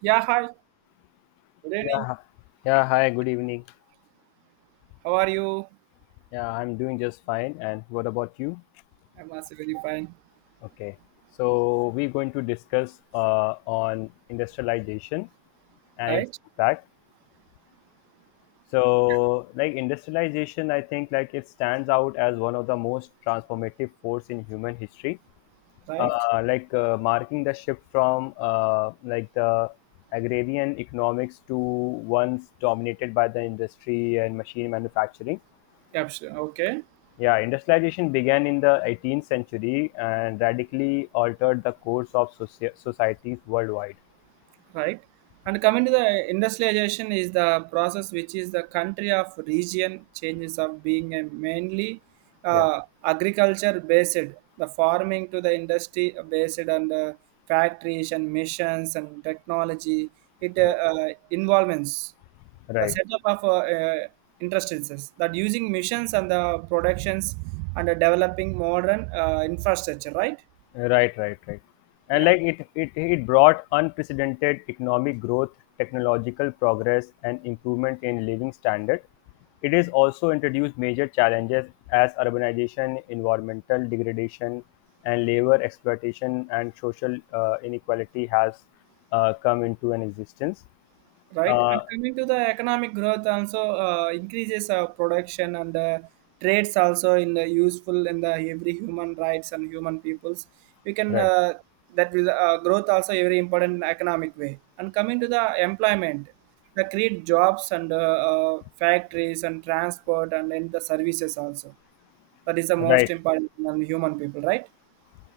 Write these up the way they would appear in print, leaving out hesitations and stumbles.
Yeah, hi. Good evening. Yeah, yeah. Hi, good evening. How are you? Yeah, I'm doing just fine. And what about you? I'm also very fine. Okay. So we're going to discuss on industrialization and its Right? impact. So, like industrialization, I think like it stands out as one of the most transformative force in human history. Right? Marking the shift from like the agrarian economics to ones dominated by the industry and machine manufacturing. Yeah, sure. Okay. Yeah, industrialization began in the 18th century and radically altered the course of societies worldwide. Right, and coming to the industrialization is the process which is the country of region changes of being a mainly Yeah, agriculture based, the farming to the industry based, and factories and missions and technology. It right, Involvements, the right, setup of uh, instances that using missions and the productions, and developing modern infrastructure, right? right, right, right. And Yeah, like it brought unprecedented economic growth, technological progress, and improvement in living standard. It has also introduced major challenges as urbanization, environmental degradation, and labor exploitation and social inequality has come into an existence. right? And Uh, coming to the economic growth, also increases production and trades also, in the useful in the every human rights and human peoples. We can Right, That will growth also a very important economic way. And coming to the employment, the create jobs and factories and transport and then the services also. That is the most right, important on human people, right?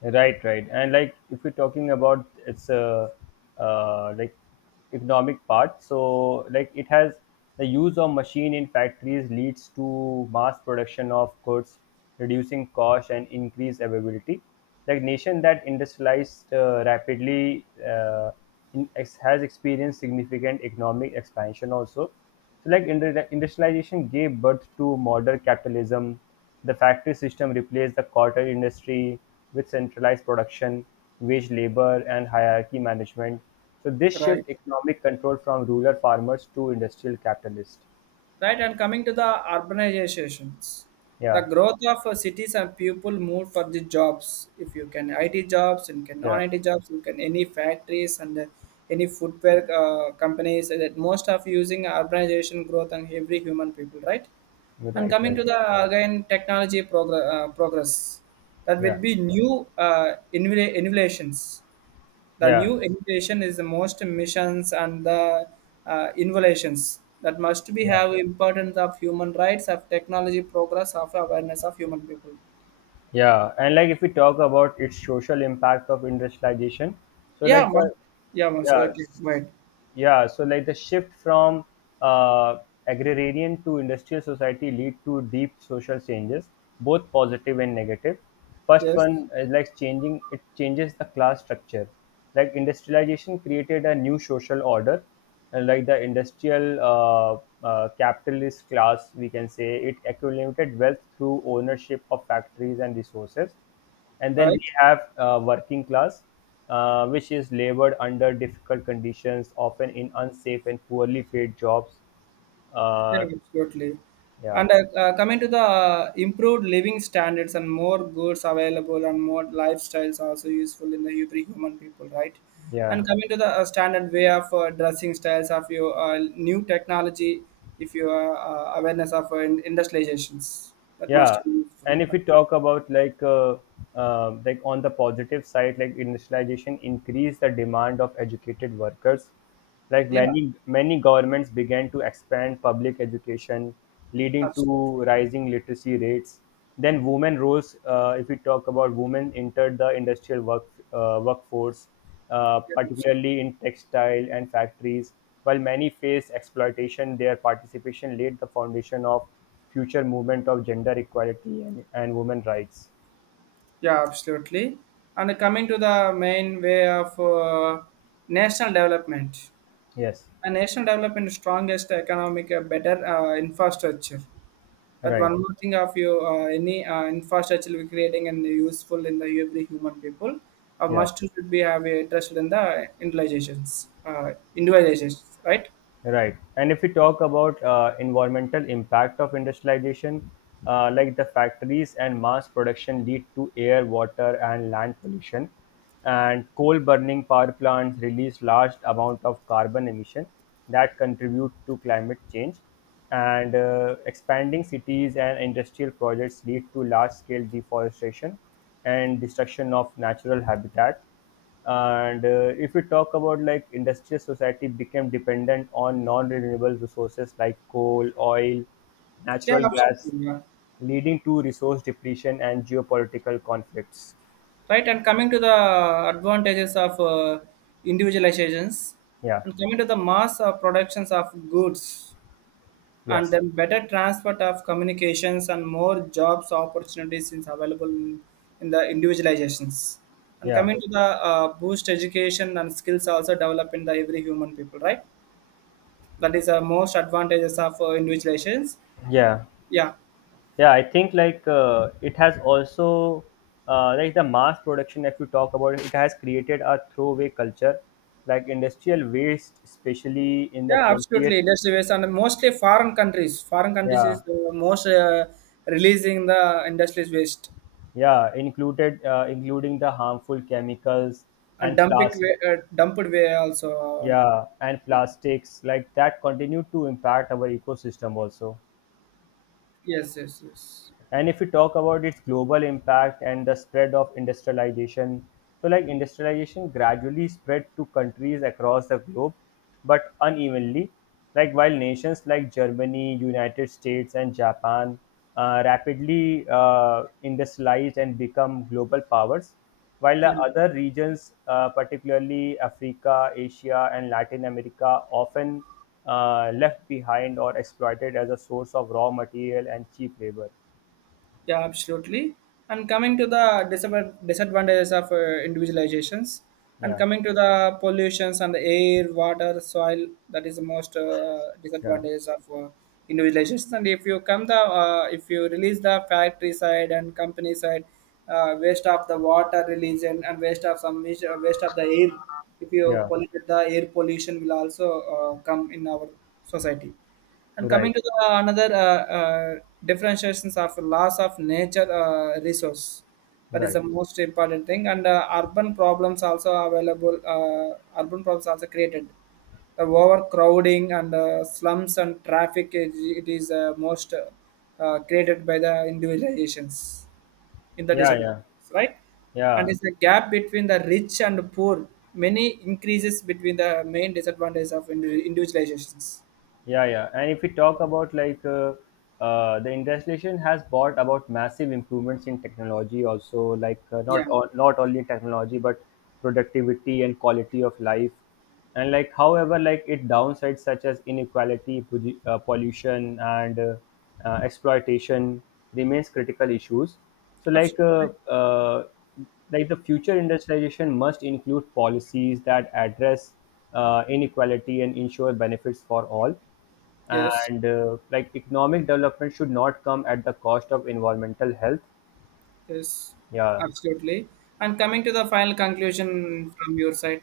right, right. And like if we're talking about its like economic part, so like it has the use of machine in factories leads to mass production of goods, reducing cost and increase availability. Like nation that industrialized rapidly has experienced significant economic expansion also. So like industrialization gave birth to modern capitalism. The factory system replaced the cotton industry with centralized production, wage labor, and hierarchy management. So this Right. shift economic control from rural farmers to industrial capitalists. Right, and coming to the urbanizations, the Yeah, growth of cities and people move for the jobs. If you can IT jobs, you can yeah, non-IT jobs, you can any factories and any footwear companies. That most of using urbanization growth and every human people, right? you're And right, coming right. to the again technology progress, that Yeah, will be new innovations, the yeah, new education is the most missions and the innovations that must be yeah, have importance of human rights, of technology progress, of awareness of human people. yeah. And like if we talk about its social impact of industrialization, so Yeah, like must, the yeah, must. yeah Okay, s- wait. yeah so like the shift from uh, agrarian to industrial society lead to deep social changes both positive and negative. Negative first Yes, one is like changing it changes the class structure, like industrialization created a new social order, and like the industrial capitalist class, we can say it accumulated wealth through ownership of factories and resources, and then we right. have working class, which is labored under difficult conditions often in unsafe and poorly paid jobs Yeah, uh, absolutely. yeah, And coming to the improved living standards and more goods available and more lifestyles are also useful in the every human people, right? yeah, And coming to the standard way of dressing styles of your new technology, if you are awareness of industrializations, that yeah. must be useful. And if we talk about like on the positive side, like industrialization increased the demand of educated workers, like Yeah, many governments began to expand public education, leading to absolutely. rising literacy rates. Then women rose if we talk about women entered the industrial workforce, Yeah, abs- particularly in textile and factories. While many faced exploitation, their participation laid the foundation of future movement of gender equality and women rights. yeah, absolutely. And coming to the main way of national development. Yes, A national development is strongest economic, better infrastructure, but right, one more thing of you, any infrastructure we creating and useful in the every human people yeah. must should be have a interested in the individualizations, right? Right. And if we talk about environmental impact of industrialization, like the factories and mass production lead to air, water, and land pollution, and coal burning power plants release large amount of carbon emission that contribute to climate change, and expanding cities and industrial projects lead to large scale deforestation and destruction of natural habitat. And if we talk about like industrial society became dependent on non-renewable resources like coal oil Yeah, natural gas, absolutely, yeah. leading to resource depletion and geopolitical conflicts. Right, and coming to the advantages of individualizations, Yeah, and coming to the mass productions of goods, and yes, then better transfer of communications and more jobs opportunities is available in the individualizations, and yeah, coming to the boost education and skills also develop in the every human people, right? That is the most advantages of individualizations. yeah, Yeah, yeah. I think like it has also like the mass production, if you talk about it, it has created a throwaway culture. Like industrial waste, especially in the yeah, 20th. absolutely. Industry based and mostly foreign countries, foreign countries Yeah, is the most releasing the industries waste, yeah, included including the harmful chemicals and and dumping way, plastic. Dumped way also. Yeah, and plastics like that continue to impact our ecosystem also. Yes, yes, yes. And if we talk about its global impact and the spread of industrialization, so like industrialization gradually spread to countries across the globe, but unevenly. Like while nations like Germany, United States and Japan rapidly industrialized and become global powers, while the Yeah. other regions particularly Africa, Asia and Latin America often left behind or exploited as a source of raw material and cheap labor. Yeah, absolutely. And coming to the disadvantages of individualizations, and Yeah, coming to the pollutions and the air, water, soil, that is the most yeah, disadvantages of individualizations. And if you come if you release the factory side and company side, waste of the water release and waste of some waste waste of the air. If you yeah. pollute the air, pollution will also come in our society. And Right, coming to the another differentiations of loss of nature resource, that is right. the most important thing. And urban problems also available. Urban problems also created. The overcrowding and slums and traffic, it is most created by the individualizations in the Yeah, yeah, disadvantages, right? And yeah, it's the gap between the rich and poor. Many increases between the main disadvantages of individualizations. yeah, yeah. And if we talk about like the industrialization has brought about massive improvements in technology, also like Yeah. Not only technology but productivity and quality of life. And like, however, like it downsides such as inequality, pollution, and exploitation remains critical issues. So like. Uh, Absolutely. uh, like the future industrialization must include policies that address inequality and ensure benefits for all, Yes, and like economic development should not come at the cost of environmental health. yes, Yeah. absolutely. And coming to the final conclusion from your side,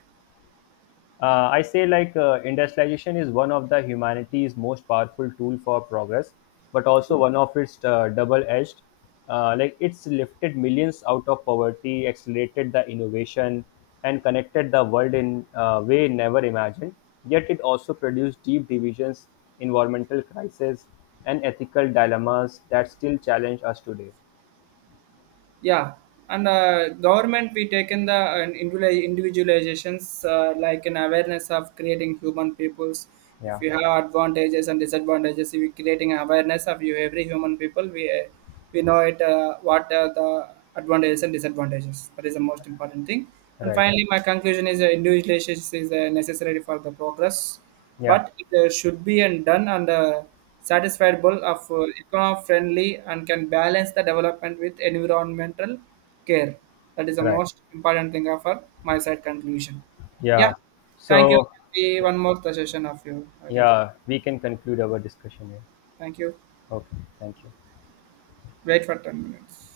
I say like industrialization is one of the humanity's most powerful tool for progress, but also one of its double-edged. Like it's lifted millions out of poverty, accelerated the innovation, and connected the world in a way never imagined. Yet it also produced deep divisions, environmental crises, and ethical dilemmas that still challenge us today. yeah, and government we taken the individualizations like an awareness of creating human peoples. Yeah. If you have advantages and disadvantages, if you creating awareness of you every human people, we know it what are the advantages and disadvantages. That is the most important thing. And Right. finally, my conclusion is individualization is necessary for the progress. Yeah. But it should be and done and satisfiable of eco friendly and can balance the development with environmental care. That is the Right. most important thing of our my side conclusion. Yeah, Yeah. thank you. So, Be one more session of you. I get you. yeah, we can conclude our discussion here. Thank you. Okay, thank you. Wait for 10 minutes.